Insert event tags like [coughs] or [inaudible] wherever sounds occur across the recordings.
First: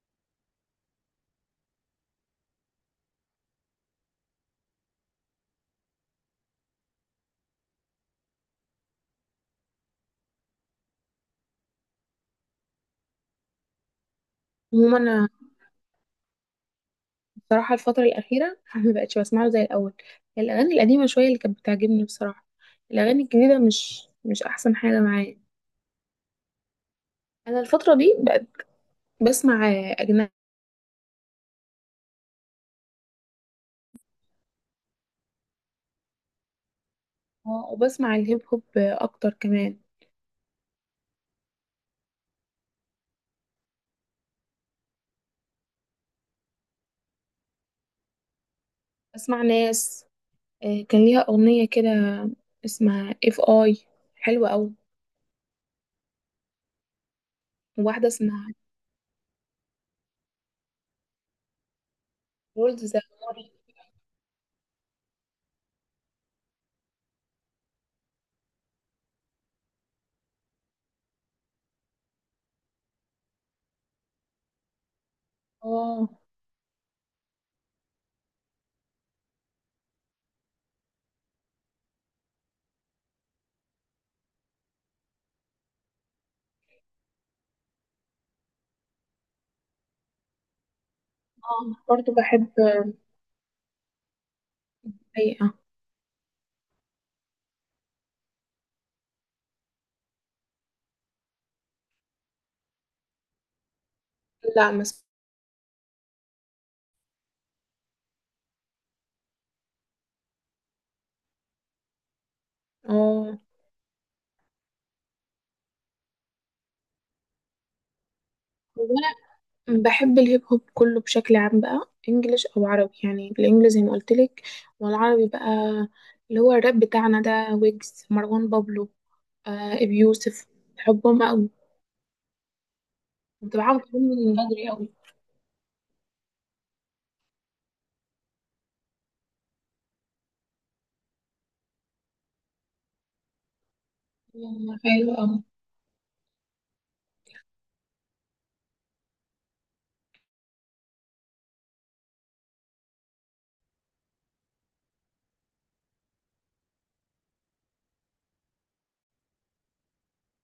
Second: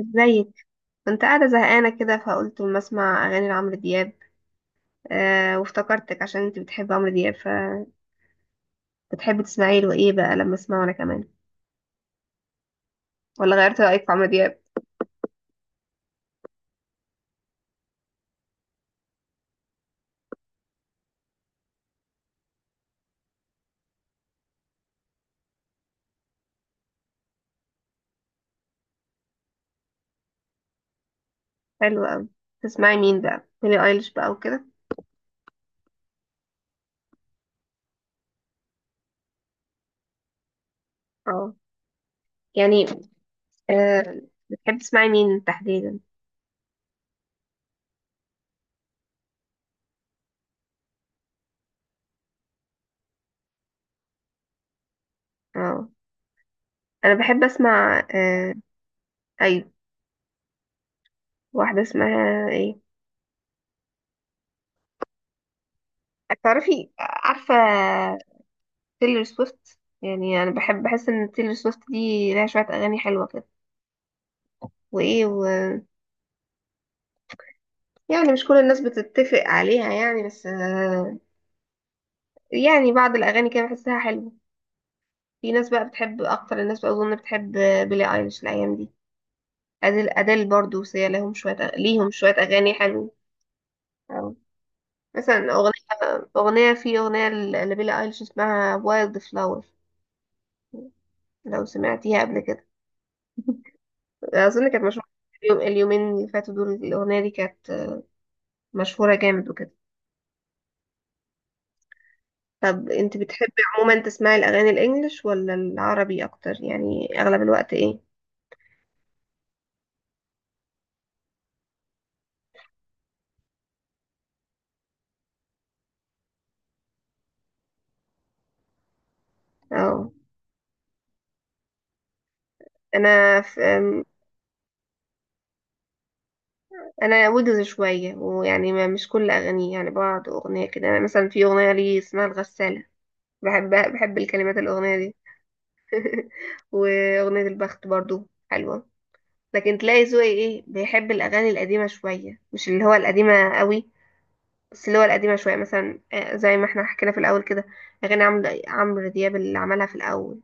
ازيك؟ كنت قاعدة زهقانة كده، فقلت ما اسمع اغاني لعمرو دياب. وافتكرتك عشان انت بتحب عمرو دياب، فبتحبي تسمعي له ايه بقى لما اسمعه انا كمان؟ ولا غيرت رأيك في عمرو دياب؟ عموما انا بصراحه الفتره الاخيره [laughs] ما بقتش بسمعه زي الاول. الاغاني القديمه شويه اللي كانت بتعجبني بصراحه. الاغاني الجديده مش احسن حاجه معايا. انا الفتره دي بقت بسمع اجنبي، حلو قوي. تسمعي مين بقى، بيلي ايليش بقى وكده؟ وبسمع الهيب هوب اكتر كمان. اه. يعني. آه، بتحب تسمعي مين تحديدا؟ بسمع ناس، كان ليها اغنيه كده اسمها اف اي، حلوه قوي. اه، انا بحب اسمع. وواحده اسمها ايوه، واحدة اسمها ايه؟ رولز ذا موري. عارفة تيلر سويفت؟ يعني انا بحس ان تيلر سويفت دي لها شوية اغاني حلوة كده. وايه اه، يعني مش كل الناس بتتفق عليها يعني، بس يعني بعض الاغاني كده بحسها حلوة. في ناس بقى بتحب، اكتر الناس بقى اظن بتحب بيلي ايليش الايام دي. اديل برضو، سيا اه ليهم برضه شوية بحب اغاني حلوة. أو مثلا الحقيقه. اغنية لبيلي ايليش اسمها وايلد فلاور، لو سمعتيها قبل كده. اظن لا كانت مشهوره مس. اليومين اللي فاتوا دول، الاغنيه دي كانت مشهوره جامد وكده. طب انت اه، بتحبي عموما تسمعي الاغاني الانجليش ولا العربي اكتر؟ يعني اغلب الوقت ايه؟ هو بحب الهيب هوب كله بشكل عام بقى، انجليش او عربي. يعني بالانجليزي زي ما قلت لك، والعربي بقى اللي هو الراب بتاعنا ده، ويجز، مروان بابلو، آه ابي اه. يوسف. بحبهم قوي، انا في متابعهم كلهم من بدري قوي. انا ويجز شويه، ويعني ما مش كل اغانيه، يعني بعض اغنيه كده. انا مثلا في اغنيه لي اسمها الغساله، بحب الكلمات آه، الاغنيه حلو دي. قوي. [laughs] واغنيه البخت برضو حلوه. لكن تلاقي ذوقي ايه، بيحب الاغاني القديمه شويه، مش اللي هو القديمه قوي، بس اللي هو القديمة شوية. مثلا زي ما احنا حكينا في الأول كده، أغاني عمرو دياب اللي عملها في الأول.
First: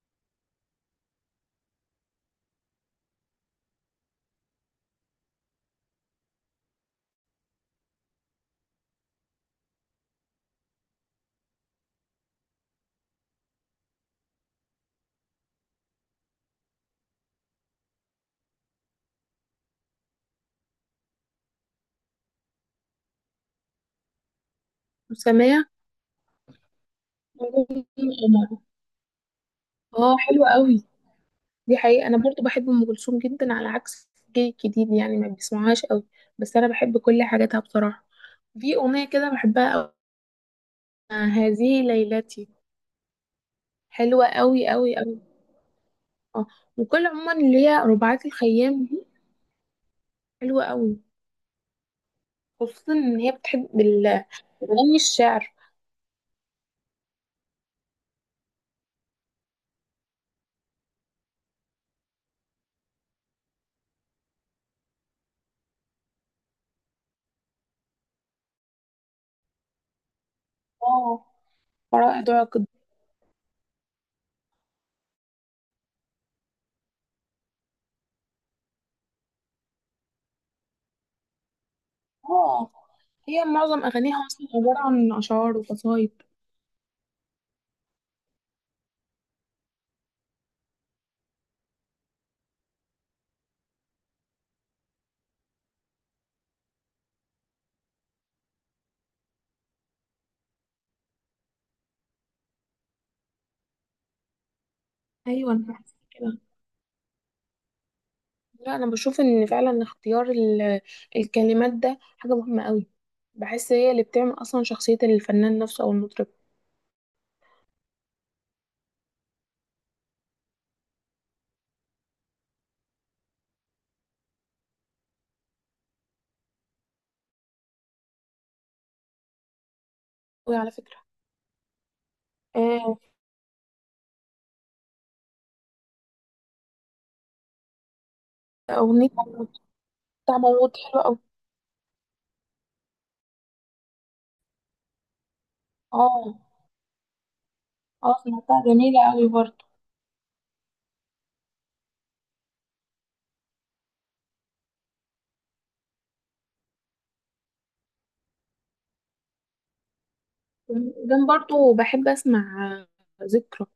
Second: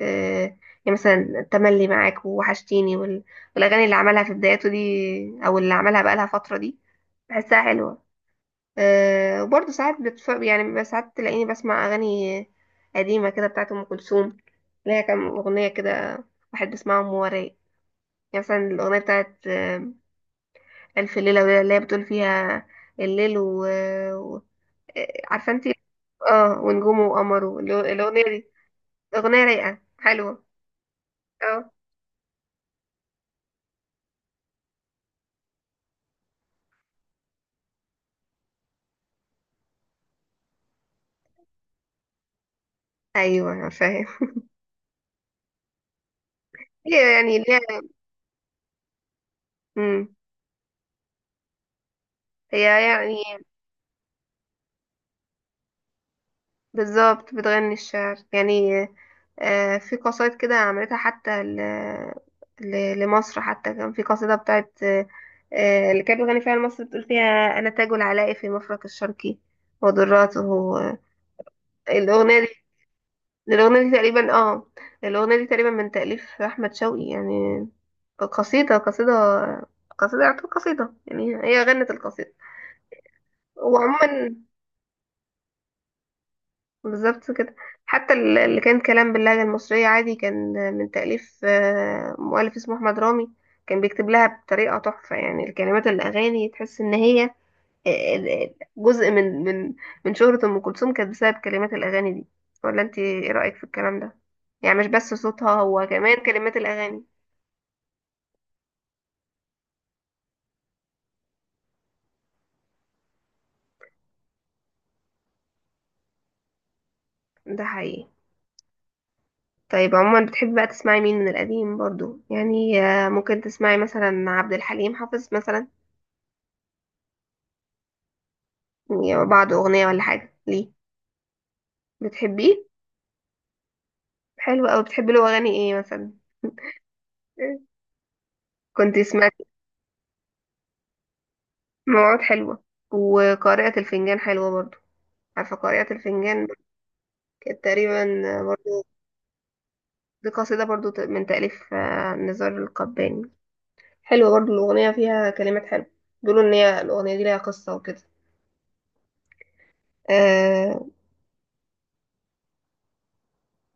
آه، يعني مثلا تملي معاك ووحشتيني، والأغاني اللي عملها في بداياته دي، أو اللي عملها بقالها فترة دي، بحسها حلوة. وبرضه ساعات يعني بيبقى ساعات تلاقيني بسمع أغاني قديمة كده بتاعت أم كلثوم، اللي هي كام أغنية كده بحب أسمعهم وراي. يعني مثلا الأغنية بتاعت ألف ليلة وليلة، اللي هي بتقول فيها الليل و... آه، عارفه انت. وسمية اه، ونجومه وقمره الاغنيه عمر. دي اغنيه رايقه اه حلوه. حلوة قوي. اه، دي حقيقة انا برضو بحب ام كلثوم جدا، على عكس جيل الجديد يعني ما بيسمعهاش قوي، بس انا بحب كل حاجاتها بصراحة. في اغنية كده بحبها قوي، هذه ليلتي، ايوه أنا فاهم. حلوة قوي قوي قوي. اه، وكل هي عموما يعني اللي هي ليها رباعات الخيام دي، امم حلوة قوي. هي خصوصا ان يعني هي بتحب اغاني الشعر. بالظبط بتغني الشعر يعني. في قصايد كده عملتها حتى لمصر، حتى كان في قصيده بتاعت اللي كانت بتغني فيها لمصر، بتقول فيها انا تاج العلاء في مفرق الشرقي ودراته. آه، اه فرائض الاغنيه دي عقد. الأغنية دي تقريبا اه الأغنية دي تقريبا من تأليف أحمد شوقي يعني. قصيدة قصيدة قصيدة يعتبر قصيدة يعني، هي غنت القصيدة. اه، هي معظم اغانيها وعموما اصلا عبارة عن اشعار وقصايد. بالظبط كده. حتى اللي كان كلام باللهجة المصرية عادي، كان من تأليف مؤلف اسمه أحمد رامي. كان بيكتب لها بطريقة تحفة. يعني الكلمات الأغاني تحس إن هي جزء من شهرة أم كلثوم، كانت بسبب كلمات الأغاني دي. ولا أنت إيه رأيك في الكلام ده؟ يعني مش بس صوتها، ايوه انا هو بحس كمان كده. كلمات الأغاني. لا، انا بشوف ان فعلا اختيار الكلمات ده حاجة مهمة قوي. بحس هي اللي بتعمل اصلا شخصية الفنان نفسه او المطرب. ده حقيقي. طيب عموما بتحبي بقى تسمعي مين من القديم برضو؟ يعني ممكن تسمعي مثلا عبد الحليم حافظ مثلا؟ يعني بعض أغنية ولا حاجة قوي ليه؟ على فكرة. بتحبيه؟ آه، حلو أوي. بتحبي له أغاني إيه مثلا؟ [laughs] كنت اغنية سمعت بتاع موت حلوة قوي. موعود حلوة، وقارئة الفنجان حلوة برضو. عارفة قارئة اه، الفنجان؟ كانت تقريبا اه سمعتها جميلة قوي برضه. دي قصيدة برضو، من تأليف نزار القباني. حلوة برضو الأغنية، فيها كلمات حلوة. بيقولوا إن هي الأغنية دي ليها قصة وكده آه وبعدين برضو بحب اسمع ذكرى،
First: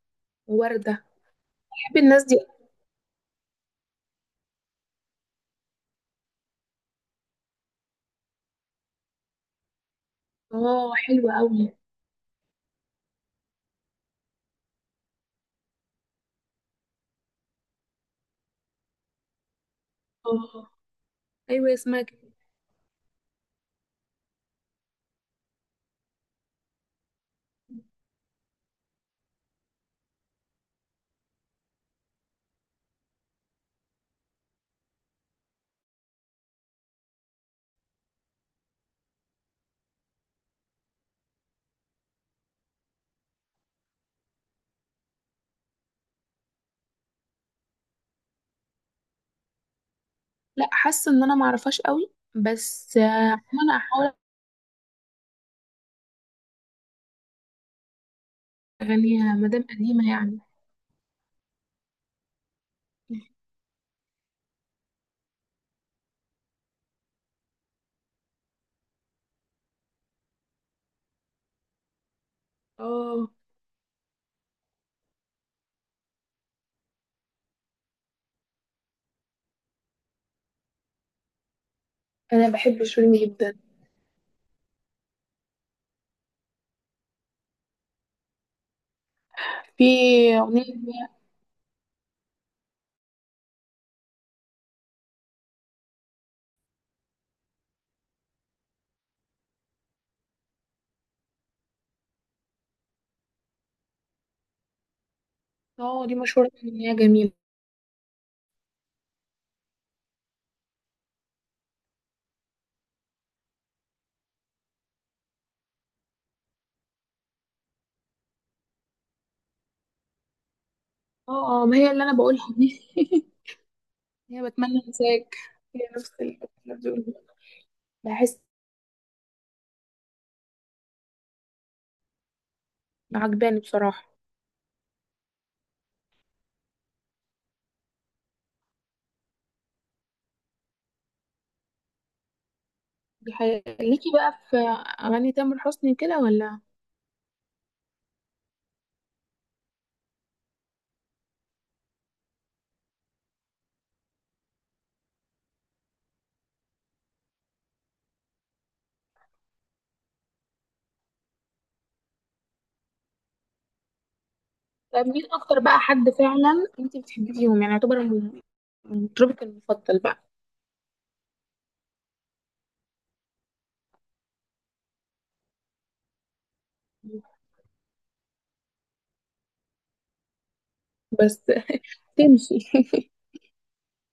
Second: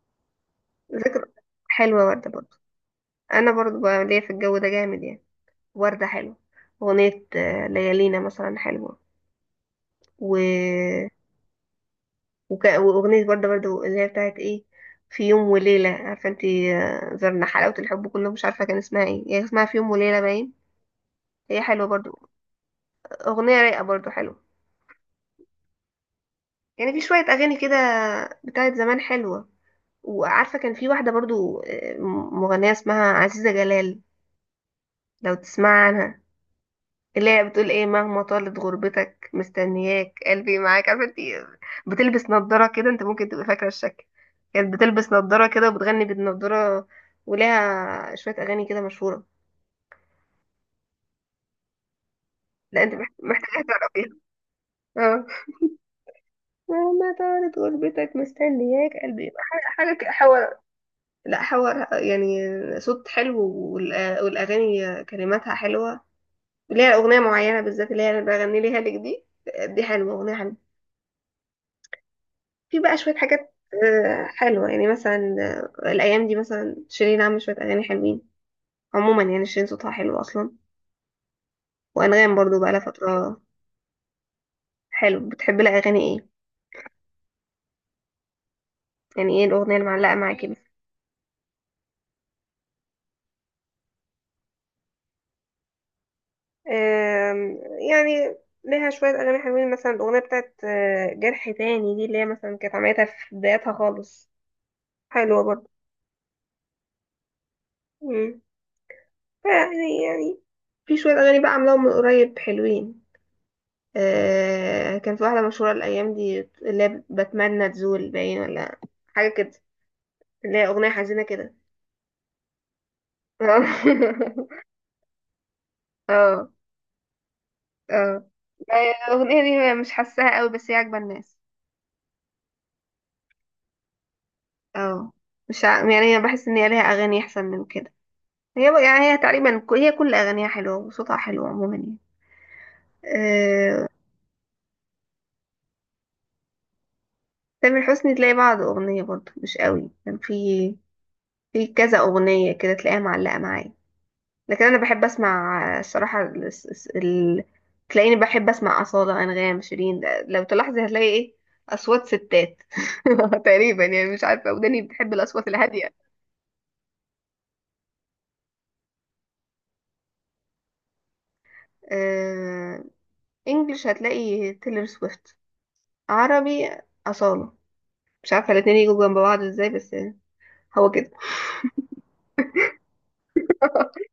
وردة. ذكر بحب حلوة الناس وردة دي. برضو. أنا برضو بقى ليا في الجو ده جامد يعني. وردة حلوة. أغنية آه، ليالينا مثلا حلوة و... اه حلوة قوي. وأغنية وردة برضو اللي هي بتاعت إيه، في يوم وليلة. عارفة انتي، زرنا حلاوة الحب كله، مش عارفة كان اسمها ايه، هي اسمها في يوم وليلة باين. اه، هي ايوه حلوة اسمها برضو. كده. أغنية رايقة برضو حلوة. يعني في شوية أغاني كده بتاعت زمان حلوة. وعارفة كان في واحدة برضو، مغنية اسمها عزيزة جلال، لو تسمع عنها. اللي هي بتقول ايه مهما طالت غربتك مستنياك قلبي معاك. عارفة انت بتلبس نضارة كده، انت ممكن تبقى فاكرة الشكل. كانت بتلبس نضارة كده وبتغني بالنضارة، ولها شوية أغاني كده مشهورة. لا، حاسة ان انا معرفهاش قوي لا، انت بس، محتاجة انا تعرفيها. احاول. اه، مهما طالت غربتك مستنياك قلبي، اغنيها مادام حاجة حاجة كده. قديمة يعني. لا حوار يعني، صوت حلو، والأغاني كلماتها حلوة. اللي هي أغنية معينة بالذات، اللي هي أنا بغني ليها لك دي حلوة، أغنية حلوة. في بقى شوية اه، حاجات حلوة يعني، مثلا الأيام دي مثلا شيرين عاملة شوية أغاني حلوين. عموما يعني شيرين صوتها حلو أصلا. وأنغام انا برضو بقى لها بحب شيرين فترة. جدا. حلو. بتحب لها أغاني إيه؟ يعني إيه الأغنية في اللي معلقة معاكي اغنية مثلا؟ آم، يعني ليها شوية أغاني حلوين، مثلا الأغنية بتاعت جرح تاني دي، اللي هي مثلا كانت عملتها في بدايتها خالص، حلوة برضه. اه دي مشهورة ان هي جميلة. مم. فيعني في شوية أغاني بقى عاملاهم من قريب حلوين. كان في واحدة مشهورة الأيام دي، اللي هي بتمنى تزول باين ولا حاجة كده، اللي هي أغنية حزينة كده. اه، اه ما هي اللي انا بقولها دي [laughs] [laughs] هي بتمنى انساك، هي نفس اللي اه، بتقولها. اه، بحس الأغنية دي مش حاساها قوي، بس هي عاجبة الناس. عجباني بصراحة. اه، مش يعني أنا بحس إن هي ليها أغاني أحسن من كده. هي بقى- يعني هي تقريبا ك- هي كل أغانيها حلوة، وصوتها حلو عموما يعني. دي حقيقة آه، ليكي بقى في أغاني تامر حسني كده ولا؟ تامر حسني تلاقي بعض أغنية برضه مش قوي، كان في كذا أغنية كده تلاقيها معلقة معايا. لكن أنا بحب أسمع الصراحة تلاقيني بحب أسمع أصالة، أنغام، شيرين. لو تلاحظي هتلاقي إيه، أصوات ستات. [laughs] تقريبا يعني، مش عارفة وداني طب بتحب مين الأصوات أكتر بقى الهادية. حد فعلا أنت بتحبي فيهم، يعني يعتبر مطربك المفضل بقى؟ آه... إنجلش هتلاقي تيلر سويفت، عربي أصالة. مش عارفة الاتنين يجوا جنب بعض إزاي، بس يعني هو كده. بس تمشي [laughs] [laughs]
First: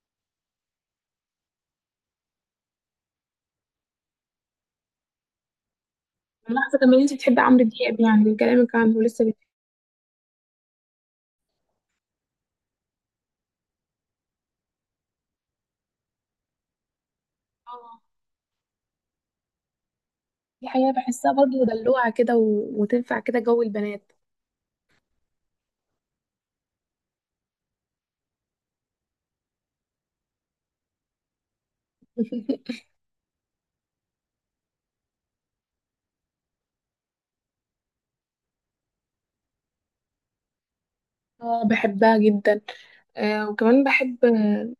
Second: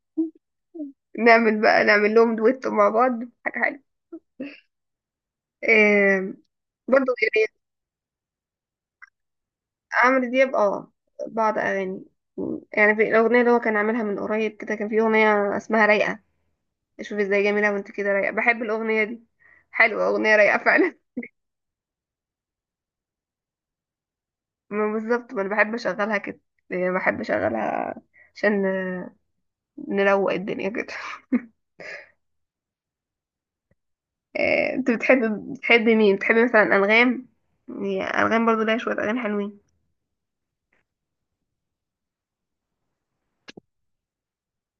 نعمل لهم دويتو مع بعض، حاجة حلوة. آه... ملاحظة كمان برضه أنت بتحبي عمرو دياب يعني من كلامك عنه لسه عمرو دياب، بعض اغاني. يعني في الاغنيه اللي هو كان عاملها من قريب كده، كان في اغنيه اسمها رايقه، شوف ازاي جميله وانت آه، كده رايقه. بحب الاغنيه دي، حلوه اغنيه رايقه دي حقيقة فعلا. بحسها برضه دلوعة كده، و... وتنفع كده جو البنات [laughs] ما بالظبط، ما انا بحب اشغلها كده، يعني بحب اشغلها عشان نروق الدنيا كده. [laughs] [laughs] انت بتحب مين؟ بتحب مثلا انغام؟ يعني انغام برضو ليها شويه اغاني حلوين. اه بحبها جدا. آه وكمان بحب،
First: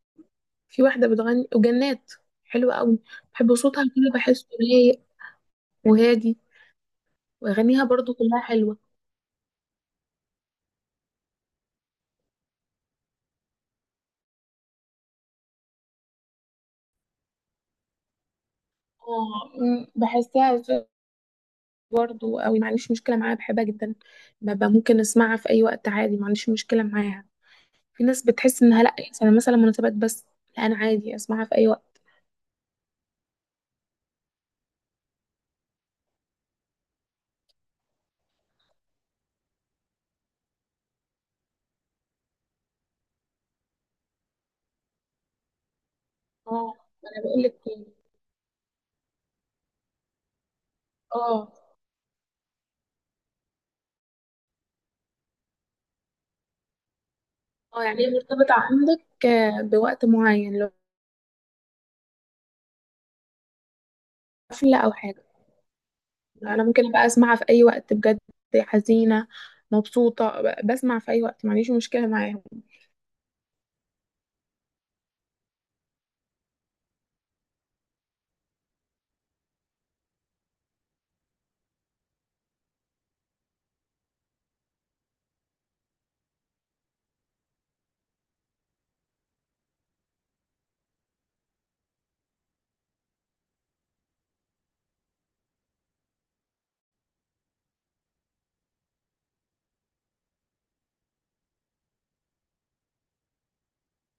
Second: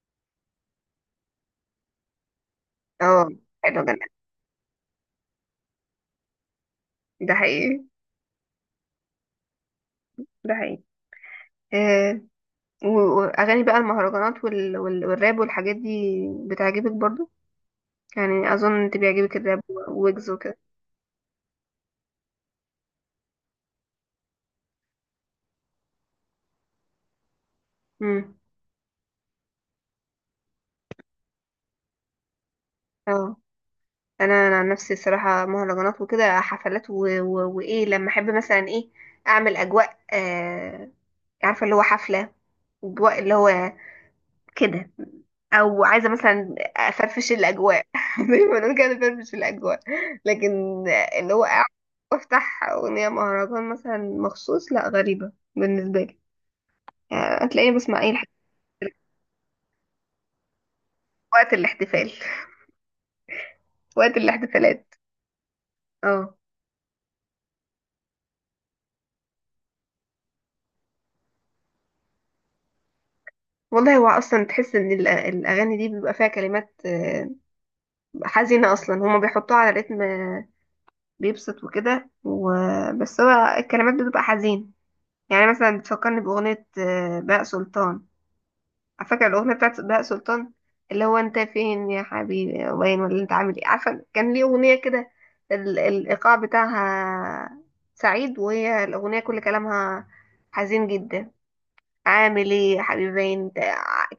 في واحدة بتغني وجنات، حلوة قوي. اه، بحب حلو صوتها جدا. كده، بحسه رايق وهادي. ده حقيقي، وأغانيها برضو كلها حلوة. ده حقيقي. آه، و- واغاني بقى المهرجانات والراب والحاجات دي، بتعجبك برضو؟ يعني اظن انت بيعجبك اه الراب ويجز بحسها وكده. برضو قوي، ما عنديش مشكلة معاها، بحبها جدا. ببقى ممكن اسمعها في اي وقت عادي، ما عنديش مشكلة معاها. في ناس امم بتحس انها لا، يعني مثلا مناسبات بس. لا انا عادي اسمعها في اي وقت. اه، انا عن نفسي الصراحه مهرجانات وكده، حفلات وايه. لما احب مثلا ايه، اعمل اجواء. عارفه اللي هو حفله، اجواء اللي هو كده، او عايزه مثلا اه، انا افرفش بقول لك. الاجواء، [laughs] زي ما بنقول كده افرفش الاجواء. لكن اللي هو اه، افتح اغنيه مهرجان مثلا مخصوص، لا غريبه بالنسبه لي. يعني هتلاقيني اه بسمع يعني اي هي الحاجات مرتبطة عندك، بوقت معين، لو وقت الاحتفال، وقت حفلة او الاحتفالات. حاجة. اه، انا ممكن ابقى اسمعها في اي وقت بجد. حزينة، مبسوطة، بسمع في اي وقت، ما عنديش مشكلة معاها. والله هو اصلا تحس ان الاغاني دي بيبقى فيها كلمات حزينه اصلا، هما بيحطوها على رتم بيبسط وكده، بس هو الكلمات بتبقى حزين. يعني مثلا بتفكرني باغنيه بهاء سلطان. على فكره الاغنيه بتاعت بهاء سلطان اللي هو انت فين يا حبيبي وين، ولا انت عامل ايه، عارفه كان ليه اغنيه كده، الايقاع بتاعها سعيد وهي الاغنيه كل كلامها حزين جدا. عامل ايه يا حبيبي انت.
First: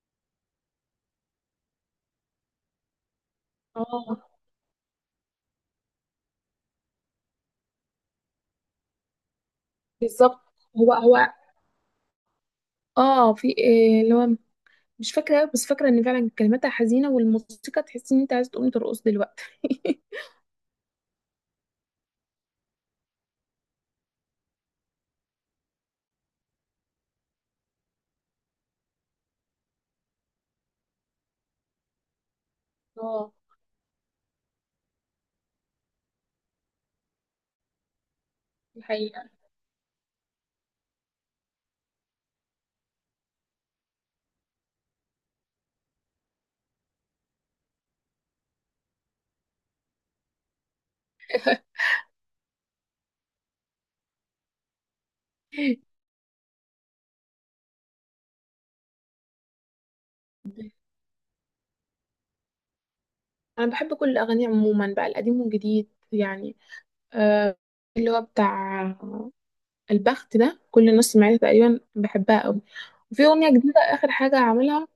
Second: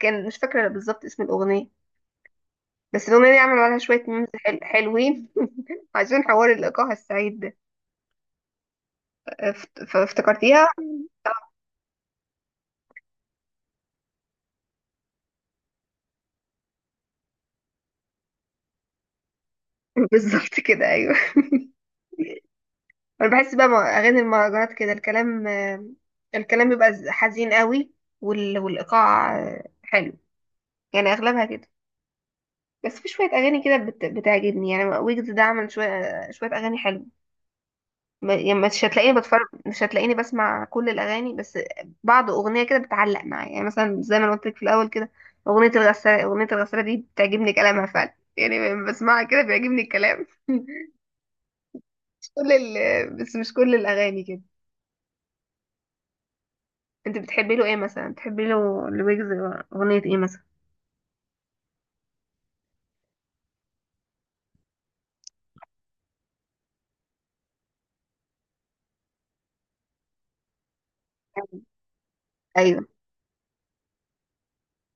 كان مش فاكره بالظبط اسم الاغنيه، بس الاغنيه دي عملوا عليها شويه اه ميمز حلوين، [laughs] عشان حوار الايقاع السعيد ده. بالظبط. فافتكرتيها. هو [laughs] هو. اه، في إيه اللي هو مش فاكرة أوي، بس فاكرة ان فعلا كلماتها حزينة والموسيقى تحس ان انت عايزة تقومي ترقص دلوقتي [laughs] بالظبط كده، ايوه. [laughs] انا بحس بقى مع اغاني المهرجانات كده الكلام بيبقى حزين قوي، والايقاع حلو. يعني اغلبها كده. بس في شويه اه اغاني كده بتعجبني، يعني ويجز ده عمل شويه شويه اغاني حلوه. يعني دي حقيقة. مش هتلاقيني بسمع كل الاغاني، بس بعض اغنيه كده بتعلق معايا. يعني مثلا زي ما أنا قلت لك في الاول كده، اغنيه الغساله دي بتعجبني كلامها فعلا، يعني لما بسمعها كده بيعجبني الكلام. [laughs] مش كل ال... بس مش كل الاغاني كده. انت بتحبي له ايه مثلا؟ بتحبي له لويجز اغنيه ايه مثلا؟ انا بحب كل الاغاني عموما بقى، القديم والجديد يعني. آه، اللي هو بتاع البخت ده، كل الناس سمعتها تقريبا، بحبها قوي. ايوه. وفي اغنيه جديده اخر حاجه عاملها،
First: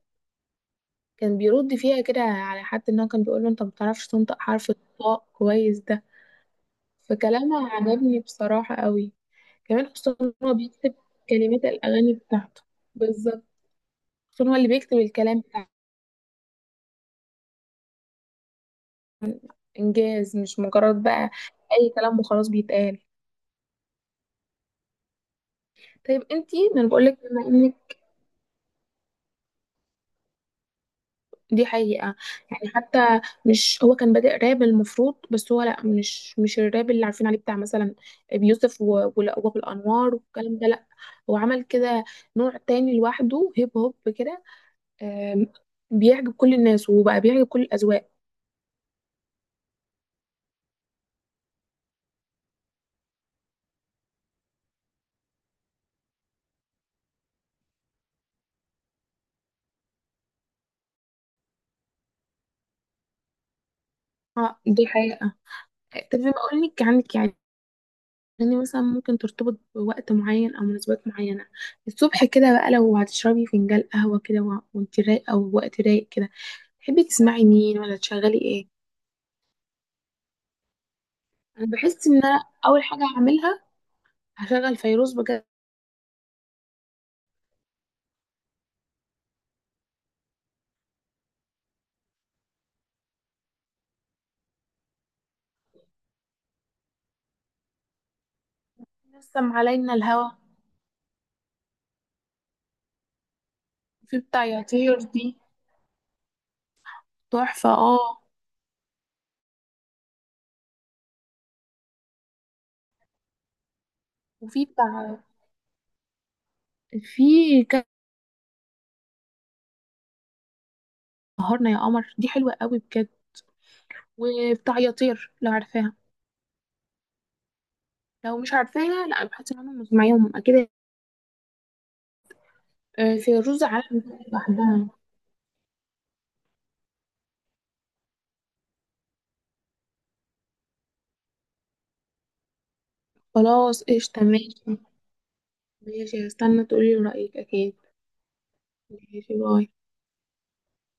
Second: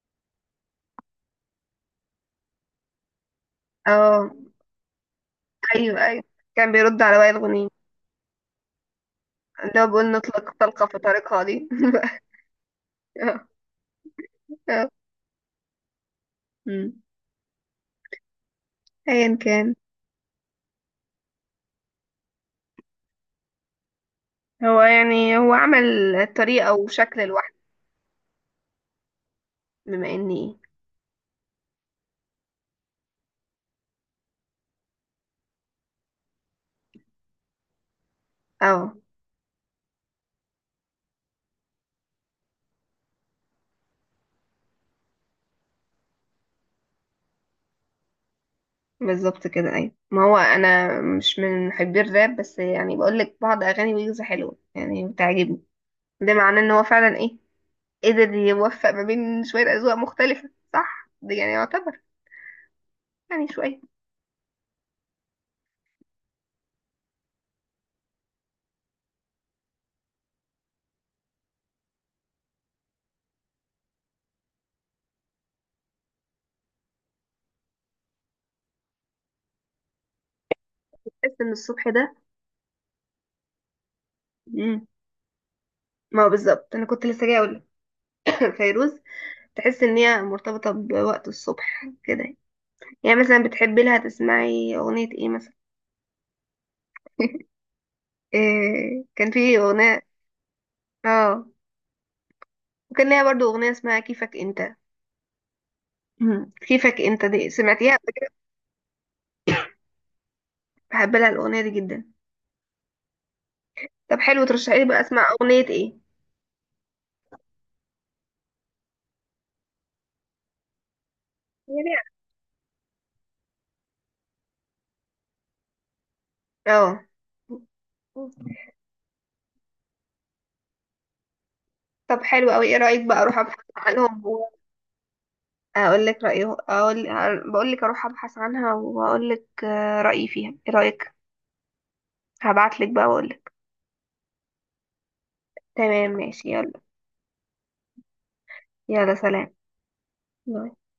كان بيرد فيها كده على حد ان هو كان بيقول له انت ما بتعرفش اه، تنطق حرف الطاء كويس ده. ايوه ايوه، كان بيرد على وائل غنيم، فكلامها عجبني بصراحه قوي. اللي هو كمان بيقول خصوصا ان نطلق هو طلقه بيكتب في طريقها كلمات دي. الاغاني [laughs] بتاعته بالظبط. آه، عشان هو اللي آه. بيكتب الكلام بتاع مم. ايا كان. انجاز، مش مجرد بقى اي كلام وخلاص بيتقال. هو عمل طيب انتي، طريقة ما انا بقول لك وشكل بما لوحده. انك بما اني... دي حقيقة. يعني حتى مش هو كان بادئ راب المفروض؟ بس هو لا، مش الراب اللي عارفين عليه بتاع مثلا بيوسف اه، وابو الانوار والكلام ده، لا. هو عمل كده نوع تاني لوحده، هيب هوب كده. آم، بيعجب كل الناس، وبقى بيعجب كل الاذواق. بالظبط كده ايوه. ما هو انا مش من محبي الراب، بس يعني بقولك بعض اغاني ويجز حلوة، يعني بتعجبني. ده معناه ان هو فعلا ايه، قدر يوفق ما بين شوية اذواق مختلفة، صح؟ ده يعني يعتبر يعني شوية. اه دي حقيقة. طب بما اقول لك عنك يعني، يعني مثلا ممكن ترتبط بوقت معين او مناسبات معينه. الصبح كده بقى، لو هتشربي فنجان قهوه كده وانت رايقه ووقت رايق كده، تحبي تسمعي مين ولا تشغلي ايه؟ تحس ان انا الصبح بحس ده... ان انا اول حاجه هعملها، هشغل مم. فيروز بجد. ما هو بالظبط، انا كنت لسه جايه اقول. [coughs] فيروز. تحس ان هي مرتبطه بوقت الصبح كده. يعني مثلا بتحبي لها تسمعي اغنيه ايه مثلا؟ [laughs] إيه كان نسم في علينا أغنية. الهوى، اه. وكان ليها برضو أغنية اسمها في كيفك بتاع انت. يا طير دي، مم. كيفك انت دي تحفه. سمعتيها قبل اه كده؟ بحب لها الأغنية دي جدا. طب حلو، وفي ترشحي لي بقى بتاع، اسمع أغنية ايه. في كان سهرنا يا يا ريت. قمر دي حلوه قوي بجد. وبتاع يا طير لو عارفاها. اه، لو مش عارفاها لا، بحس ان انا مش معاهم اكيد. طب حلو قوي. ايه رأيك آه، بقى اروح ابحث فيروز عالم عنهم لوحدها. واقول لك رأيي؟ اقول، بقول لك اروح ابحث عنها واقول لك رأيي فيها ايه رأيك. هبعت لك بقى واقول لك. خلاص قشطة ماشي. تمام ماشي ماشي هستنى يلا. تقولي رأيك أكيد. يلا ماشي سلام. باي. باي.